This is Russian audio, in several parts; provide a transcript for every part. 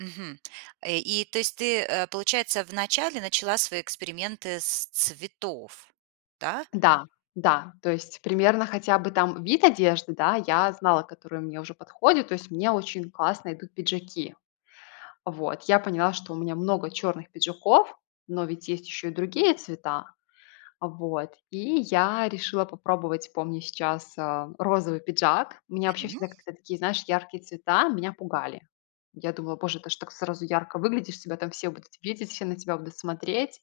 Мгм. Э, и то есть ты, э, получается, в начале начала свои эксперименты с цветов, да? Да, да. То есть примерно хотя бы там вид одежды, да, я знала, которая мне уже подходит. То есть мне очень классно идут пиджаки. Вот. Я поняла, что у меня много черных пиджаков, но ведь есть еще и другие цвета. А, вот. И я решила попробовать, помню сейчас, э, розовый пиджак. Меня вообще М! всегда как-то такие, знаешь, яркие цвета меня пугали. Я думала: "Боже, ты ж так сразу ярко выглядишь, тебя там все будут видеть, все на тебя будут смотреть".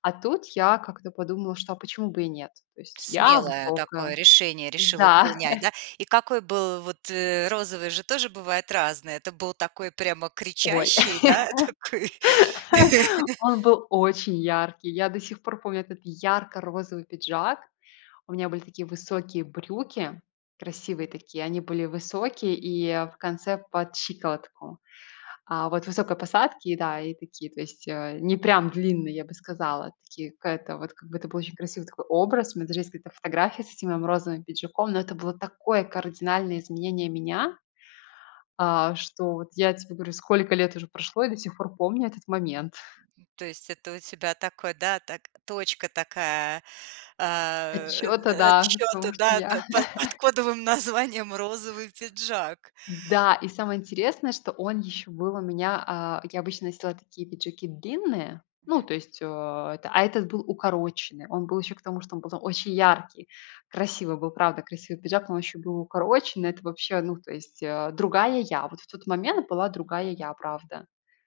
А тут я как-то подумала, что почему бы и нет? То есть я Смелое такое высокая. решение решила Да. принять, да? И какой был Вот, э, розовый же тоже бывает разный. Это был такой прямо Ой, кричащий, да, такой? он был очень яркий. Я до сих пор помню этот ярко-розовый пиджак. У меня были такие высокие брюки, красивые такие, они были высокие и в конце под щиколотку. А, вот высокой посадки, да, и такие, то есть, э, не прям длинные, я бы сказала, такие какая-то вот как бы это был очень красивый такой образ. У меня даже есть где-то фотография с этим моим розовым пиджаком, но это было такое кардинальное изменение меня, а, что вот я тебе говорю, сколько лет уже прошло и до сих пор помню этот момент. То есть это у тебя такой, да, так точка такая, а, Отсчета, э, да, отсчёта, потому что да, да, я под под кодовым названием "Розовый пиджак." Да, и самое интересное, что он еще был у меня а, я обычно носила такие пиджаки длинные, ну, Мгм. то есть, э, эта а этот был укороченный. Он был еще к тому, что он был очень яркий. Красивый был, правда, красивый пиджак, он еще был и укороченный. Это вообще, ну, то есть, э, другая я. Вот в тот момент это была другая я, правда.